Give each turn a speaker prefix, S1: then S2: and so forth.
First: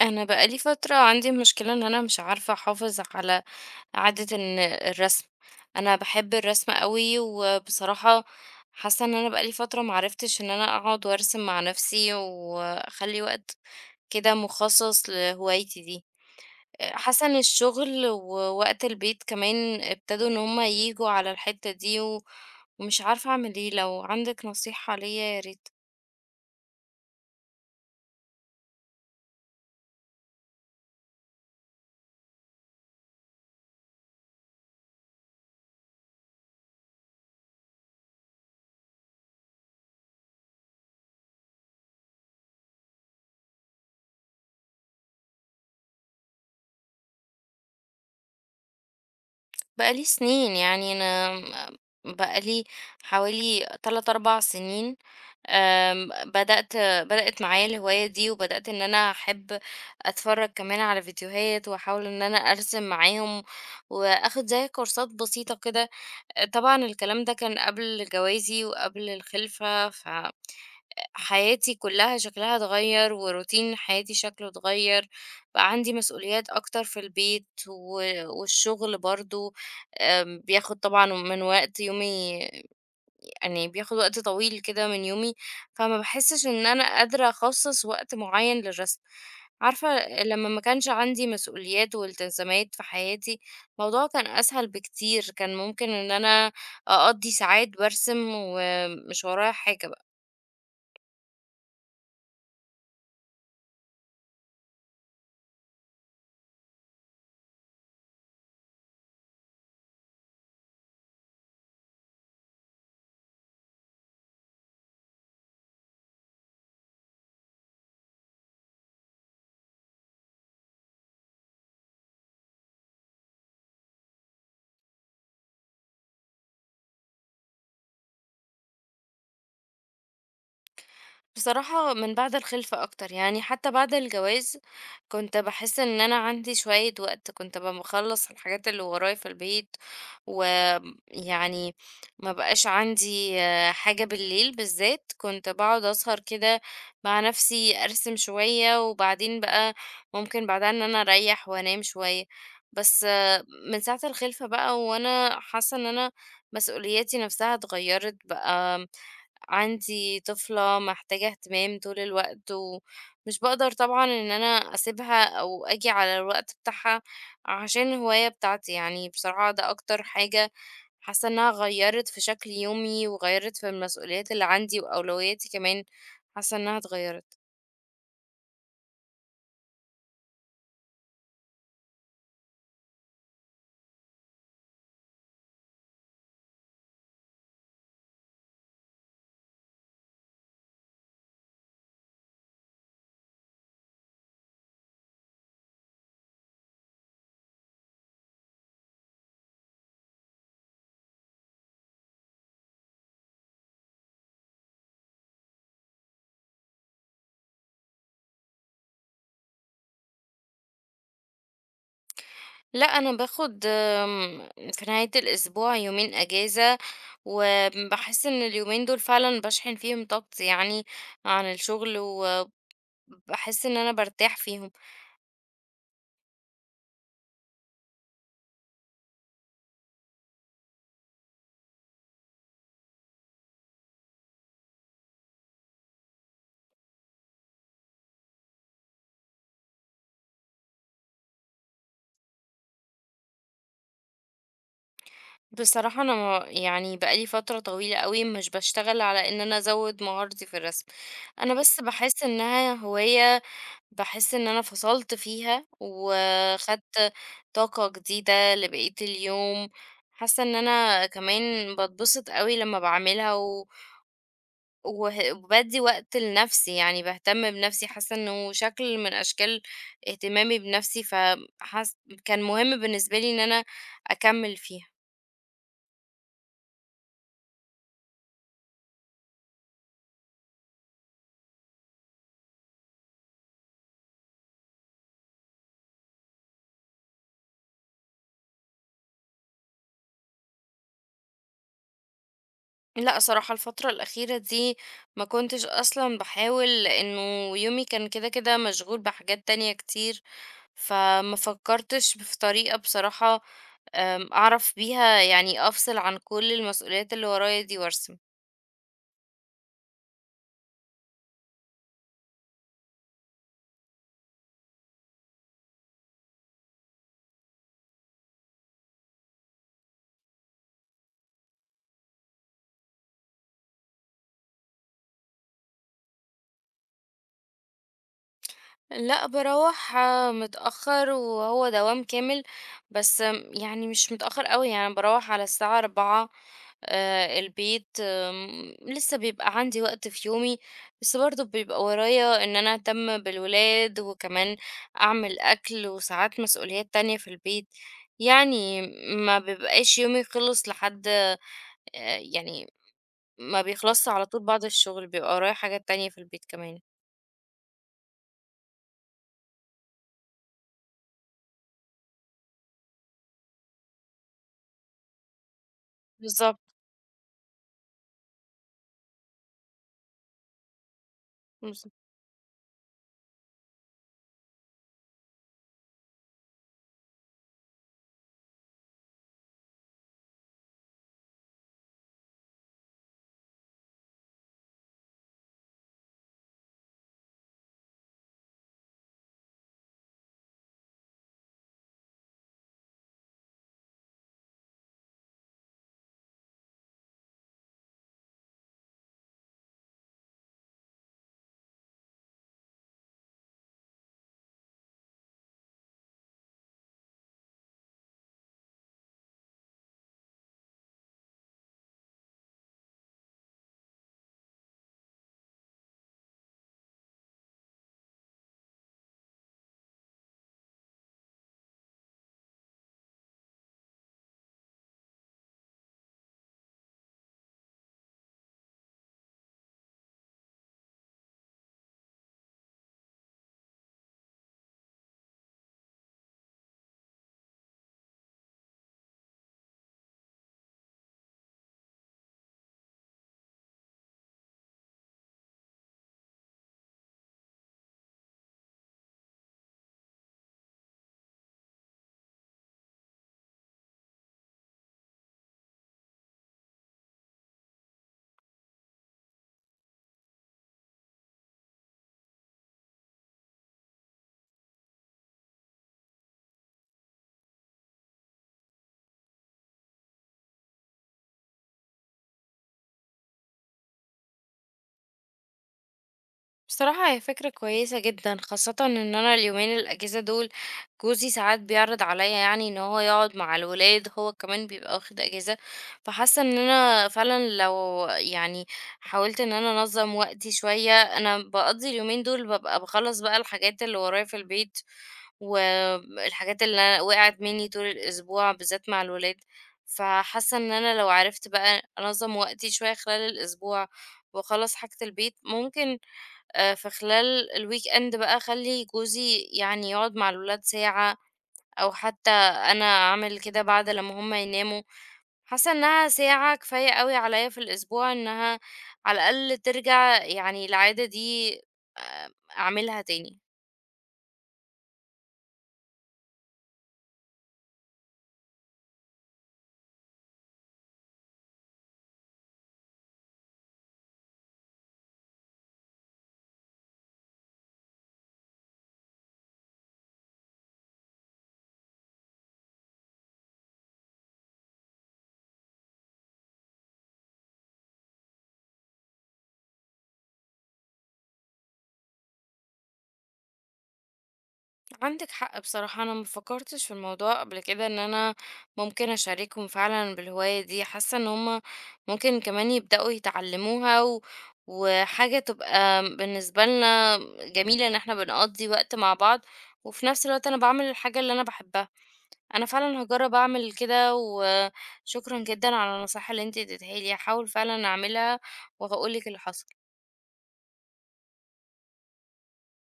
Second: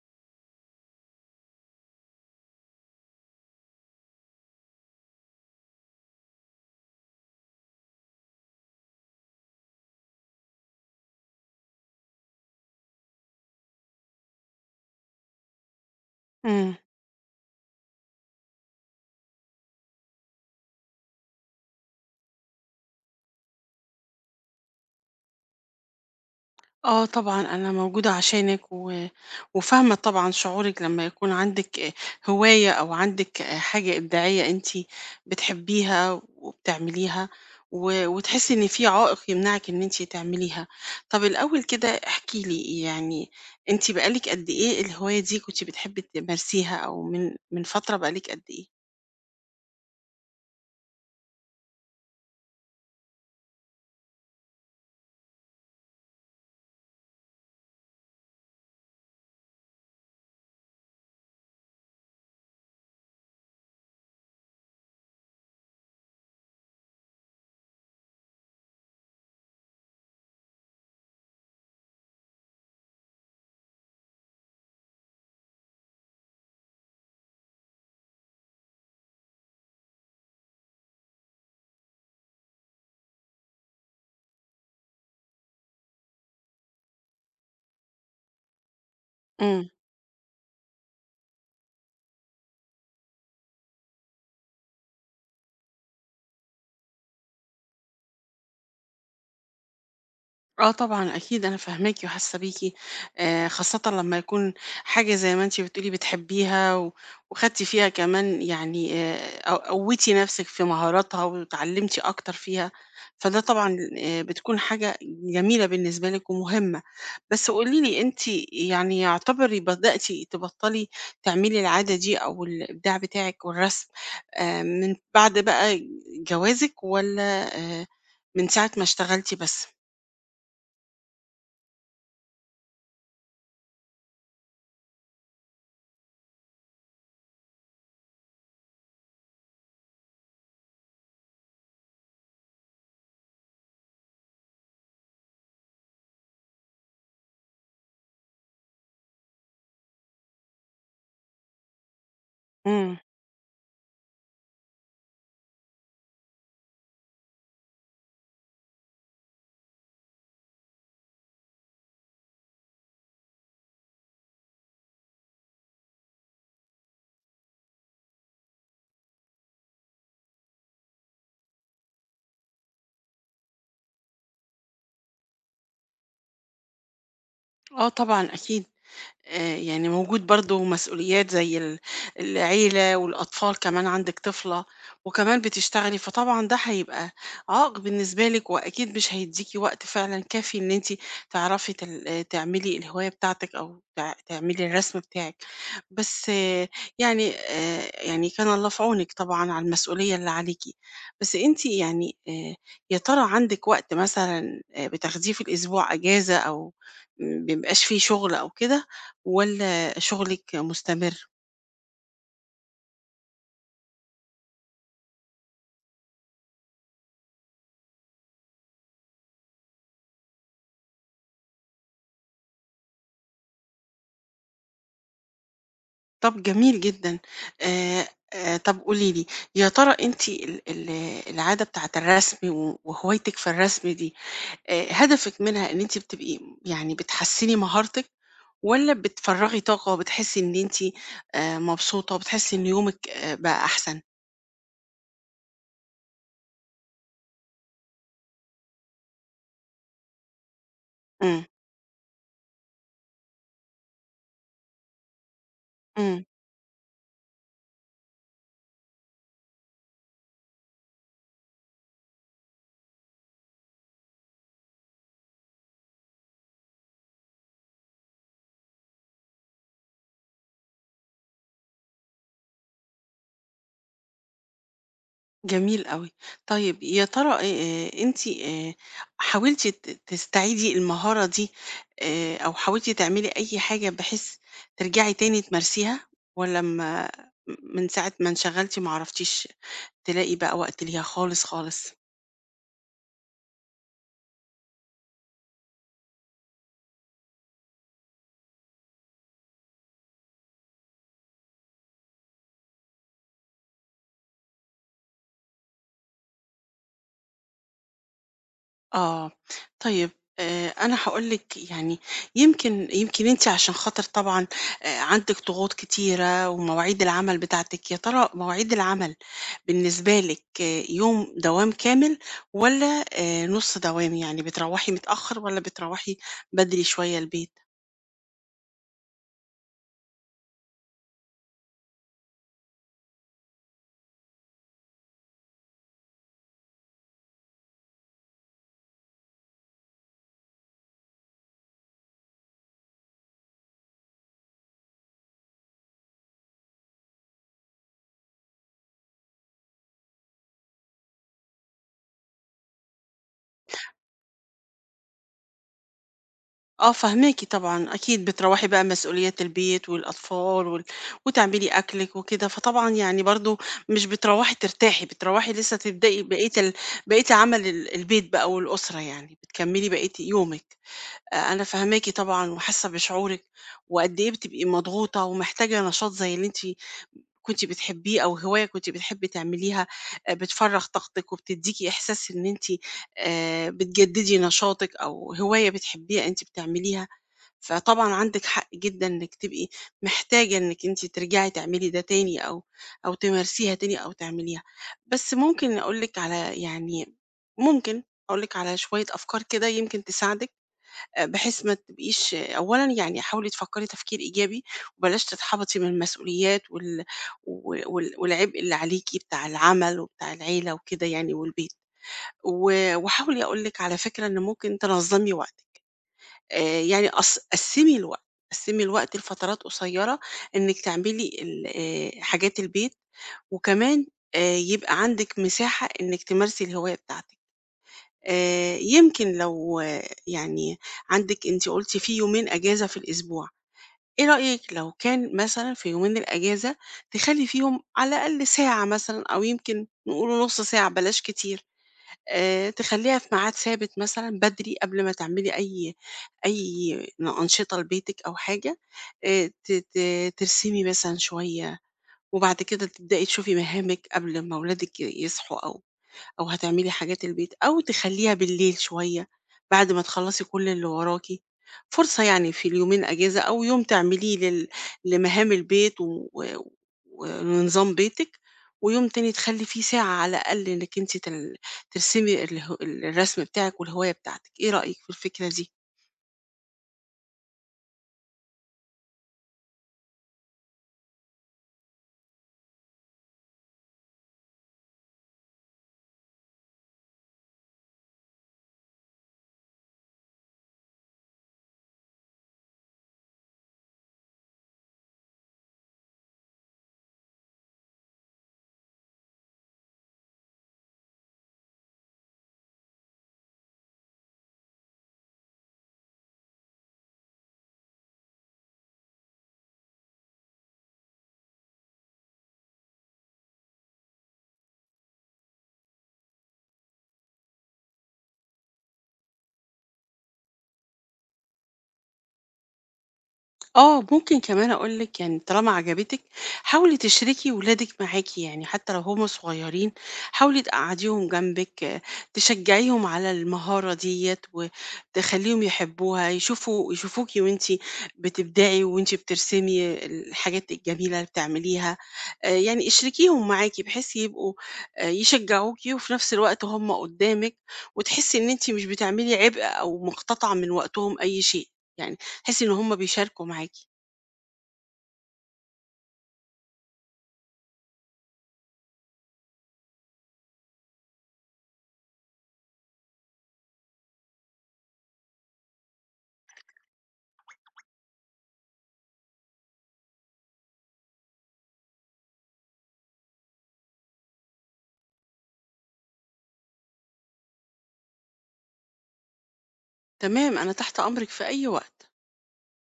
S1: انا بقالي فترة عندي مشكلة ان انا مش عارفة احافظ على عادة ان الرسم. انا بحب الرسم قوي، وبصراحة حاسة ان انا بقالي فترة معرفتش ان انا اقعد وارسم مع نفسي واخلي وقت كده مخصص لهوايتي دي.
S2: إمم.
S1: حاسة ان الشغل ووقت البيت كمان ابتدوا ان هما ييجوا على الحتة دي ومش عارفة اعمل ايه، لو عندك نصيحة ليا يا ريت.
S2: آه طبعًا، أنا موجودة عشانِك وفاهمة طبعًا شعورِك لمّا يكون عندِك هواية، أو عندِك حاجة إبداعية أنتِ بتحبيها وبتعمليها، وتحسّي إن في عائق يمنعِك إن أنتِ تعمليها. طَب الأول كده احكي لي، يعني أنتِ بقى لِك قد إيه الهواية دي كنتِ بتحبي تمارسيها؟ أو من فترة بقى لِك قد إيه؟
S1: بقى لي سنين يعني أنا بقى لي حوالي 3، 4 سنين. بدأت معايا الهواية دي، وبدأت إن أنا أحب أتفرّج كمان على فيديوهات، وأحاول إن أنا أرسم معاهم، وآخد زي كورسات بسيطة كده. طبعًا الكلام ده كان قبل جوازي وقبل الخلفة، ف حياتي كلها شكلها اتغير وروتين حياتي شكله اتغير. بقى عندي مسؤوليات أكتر في البيت والشغل برضو بياخد طبعا من وقت يومي، يعني بياخد وقت طويل كده من يومي، فما بحسش إن أنا قادرة أخصص وقت معين للرسم.
S2: إمم.
S1: عارفة لما ما كانش عندي مسؤوليات والتزامات في حياتي الموضوع كان أسهل بكتير، كان ممكن إن أنا أقضي ساعات برسم ومش ورايا حاجة.
S2: آه طبعًا، أكيد أنا فاهماكِ وحاسة بيكِ، خاصةً لمّا يكون حاجة زي ما أنتِ بتقولي بتحبيها وخدتِ فيها كمان، يعني قوّيتِ نَفْسِك في مهاراتها واتعلّمتِ أكتر فيها، فده طبعًا بتكون حاجة جميلة بالنسبة لِك ومهمة. بس قولي لي أنتِ، يعني يعتبري بدأتِ تبطّلي تعملي العادة دي أو الإبداع بتاعِك والرسم من بعد بقى جوازِك، والّا من ساعة ما اشتغلتِ بس؟
S1: بصراحة من بعد الخلفة أكتر، يعني حتى بعد الجواز كنت بحس إن أنا عندي شوية وقت، كنت ببقى بخلص الحاجات اللي ورايا في البيت ويعني ما بقاش عندي، حاجة بالليل بالذات كنت بقعد أسهر كده مع نفسي أرسم شوية وبعدين بقى ممكن بعدها إن أنا أريح وأنام شوية.
S2: إمم.
S1: بس من ساعة الخلفة بقى وأنا حاسة إن أنا مسؤولياتي نفسها اتغيرت. بقى عندي طفلة محتاجة اهتمام طول الوقت، ومش بقدر طبعا ان انا اسيبها او اجي على الوقت بتاعها عشان الهواية بتاعتي. يعني بصراحة ده اكتر حاجة حاسة انها غيرت في شكل يومي وغيرت في المسؤوليات اللي عندي، واولوياتي كمان حاسة انها اتغيرت.
S2: آه طبعًا، أكيد. يعني موجود برضه مسؤوليات زي العيلة والأطفال، كمان عندِك طفلة، وكمان بتشتغلي، فطبعًا ده هيبقى عائق بالنسبة لِك، وأكيد مش هيدّيكِ وقت فعلًا كافي إن أنتِ تعرفي تل آه، تعملي الهواية بتاعتِك، أو تعملي الرسم بتاعِك. بس يعني كان الله في عونِك طبعًا على المسؤولية اللي عليكِ. بس أنتِ، يعني يا ترى عندِك وقت مثلًا بتاخديه في الأسبوع أجازة، أو ما بيبقاش في شغل أو كده؟ والّا شغلِك مستمر؟
S1: لا انا باخد في نهاية الاسبوع يومين اجازة، وبحس ان اليومين دول فعلا بشحن فيهم طاقتي يعني عن الشغل، وبحس ان انا برتاح فيهم.
S2: طَب جميل جدًا. آآ، طَب قولي لي، يا ترى أنتِ ال ال العادة بتاعة الرسم وهوايتِك في الرسم دي، هدفِك منها إن أنتِ بتبقي، يعني، بتحسّني مهارتِك؟ والّا بتفرّغي طاقة، بتحسّي إن أنتِ مبسوطة، بتحسّي إن يومِك بقى أحسن؟
S1: بصراحة أنا يعني بقالي فترة طويلة قوي مش بشتغل على إن أنا أزود مهارتي في الرسم،
S2: إمم،
S1: أنا بس بحس إنها هواية، بحس إن أنا فصلت فيها
S2: إمم.
S1: وخدت طاقة جديدة لبقية اليوم. حاسة إن أنا كمان بتبسط قوي لما بعملها وبدي وقت لنفسي، يعني بهتم بنفسي، حاسة إنه شكل من أشكال اهتمامي بنفسي كان مهم بالنسبة لي إن أنا أكمل فيها.
S2: جميل أوي. طيب، يا ترى أنتِ حاولتِ تستعيدي المهارة دي، أو حاولتِ تعملي أي حاجة بحيث ترجعي تاني تمارسيها؟ والّا ما، من ساعة ما انشغلتِ، ما عرفتيش تلاقي بقى وقت ليها خالص، خالص؟
S1: لأ صراحة الفترة الأخيرة دي ما كنتش أصلًا باحاول، لإنه يومي كان كده كده مشغول بحاجات تانية كتير، فما فكرتش في طريقة بصراحة أعرف بيها يعني أفصل عن كل المسؤوليات اللي ورايا دي وأرسم.
S2: آه، طيب، أنا هاقول لِك، يعني يمكن أنتِ، عشان خاطر طبعًا عندِك ضغوط كتيرة ومواعيد العمل بتاعتِك. يا ترى مواعيد العمل بالنسبة لِك يوم دوام كامل، والّا نُص دوام؟ يعني بتروّحي متأخر، والّا بتروّحي بدري شوية البيت؟
S1: لأ، باروّح متأخّر وهو دوام كامل، بس يعني مش متأخّر أوي، يعني باروّح على الساعة 16:00. البيت لسه بيبقى عندي وقت في يومي، بس برضه بيبقى ورايا إن أنا أهتم بالولاد، وكمان أعمل أكل، وساعات مسؤوليات تانية في البيت. يعني ما بيبقاش يومي خلص لحد يعني ما بيخلصش على طول بعد الشغل، بيبقى ورايا حاجات تانية في البيت كمان.
S2: آه، فاهماكِ طبعًا. أكيد بتروّحي بقى مسؤوليات البيت والأطفال، وتعملي أكلِك وكده، فطبعًا يعني برضه مش بتروّحي ترتاحي، بتروّحي لسه تبدئي
S1: بالضبط.
S2: بقية عمل البيت بقى والأسرة، يعني بتكمّلي بقية يومِك. أنا
S1: بالضبط.
S2: فاهماكِ طبعًا وحاسة بشعورِك، وقد إيه بتبقي مضغوطة ومحتاجة نشاط زي اللي أنتِ كنتِ بتحبيه، أو هواية كنتِ بتحبي تعمليها، بتفرّغ طاقتِك وبتدّيكِ إحساس إن أنتِ بتجدّدي نشاطِك، أو هواية بتحبيها أنتِ بتعمليها. فطبعًا عندِك حق جدًا إنِّك تبقي محتاجة إنِّك أنتِ ترجعي تعملي ده تاني، أو تمارسيها تاني، أو تعمليها. بس ممكن أقول لِك على يعني ممكن أقول لِك على شوية أفكار كده يمكن تساعدِك، بحيث ما تبقيش. أولًا، يعني حاولي تفكّري تفكير إيجابي، وبلاش تتحبطي من المسؤوليات وال و وال والعبء اللي عليكِ بتاع العمل وبتاع العيلة وكده، يعني والبيت. وحاولي، أقول لِك على فكرة إن ممكن تنظّمي وقتِك. يعني قسّمي الوقت، قسّمي الوقت لفترات قصيّرة إنِّك تعملي ال حاجات البيت، وكمان يبقى عندِك مساحة إنِّك تمارسي الهواية بتاعتِك. يمكن لو، يعني عندِك، أنتِ قُلتِ في يومين أجازة في الأسبوع، إيه رأيِك لو كان مثلًا في يومين الأجازة تخلّي فيهم على الأقل ساعة، مثلًا، أو يمكن نقول نُص ساعة، بلاش كتير. تخلّيها في ميعاد ثابت، مثلًا بدري قبل ما تعملي أي أنشطة لبيتِك أو حاجة، ت ت ترسمي مثلًا شوية، وبعد كده تبدئي تشوفي مهامِك قبل ما ولادِك يصحوا، أو هتعملي حاجات البيت، أو تخلّيها بالليل شوية بعد ما تخلّصي كل اللي وراكِ. فرصة، يعني في اليومين أجازة، أو يوم تعمليه لمهام البيت ولنظام بيتِك، ويوم تاني تخلّي فيه ساعة على الأقل إنِّك أنتِ ترسمي الرسم بتاعِك والهواية بتاعتِك. إيه رأيِك في الفكرة دي؟
S1: بصراحة هي فكرة كويسة جدا، خاصة ان انا اليومين الاجازة دول جوزي ساعات بيعرض عليا يعني ان هو يقعد مع الولاد، هو كمان بيبقى واخد اجازة. فحاسة ان انا فعلا لو يعني حاولت ان انا انظم وقتي شوية، انا بقضي اليومين دول ببقى بخلص بقى الحاجات اللي ورايا في البيت والحاجات اللي أنا وقعت مني طول الاسبوع بالذات مع الولاد. فحاسة ان انا لو عرفت بقى انظم وقتي شوية خلال الاسبوع واخلص حاجة البيت ممكن في خلال الweekend بقى أخلّي جوزي يعني يقعد مع الولاد ساعة، أو حتى أنا أعمل كده بعد لمّا هُم يناموا. حاسة إنها ساعة كفاية أوي عليَّ في الأسبوع، إنها على الأقل ترجع يعني العادة دي آآ، أعملها تاني.
S2: آه، ممكن كمان أقول لِك، يعني طالما عجبتِك، حاولي تشركي ولادِك معاكِ، يعني حتى لو هُم صغيرين، حاولي تقعّديهم جنبِك، تشجّعيهم على المهارة ديّة وتخلّيهم يحبوها، يشوفوكِ وأنتِ بتبدعي وأنتِ بترسمي الحاجات الجميلة اللي بتعمليها. يعني اشركيهم معاكِ بحيث يبقوا يشجّعوكِ، وفي نفس الوقت هُم قدّامِك، وتحسّي إن أنتِ مش بتعملي عبء أو مقتطعة من وقتهم أي شيء، يعني تحسي إن هم بيشاركوا معاكِ.
S1: عندك حق، بصراحة أنا مفكرتش في الموضوع قبل كده إن أنا ممكن أشاركهم فعلا بالهواية دي. حاسة إن هما ممكن كمان يبدأوا يتعلموها وحاجة تبقى بالنسبة لنا جميلة إن احنا بنقضي وقت مع بعض، وفي نفس الوقت أنا بعمل الحاجة اللي أنا بحبها. أنا فعلا هجرب أعمل كده، وشكرا جدا على النصيحة اللي انتي اديتها لي، هحاول فعلا أعملها وهقولك اللي حصل.
S2: تمام، أنا تحت أمرِك في أي وقت.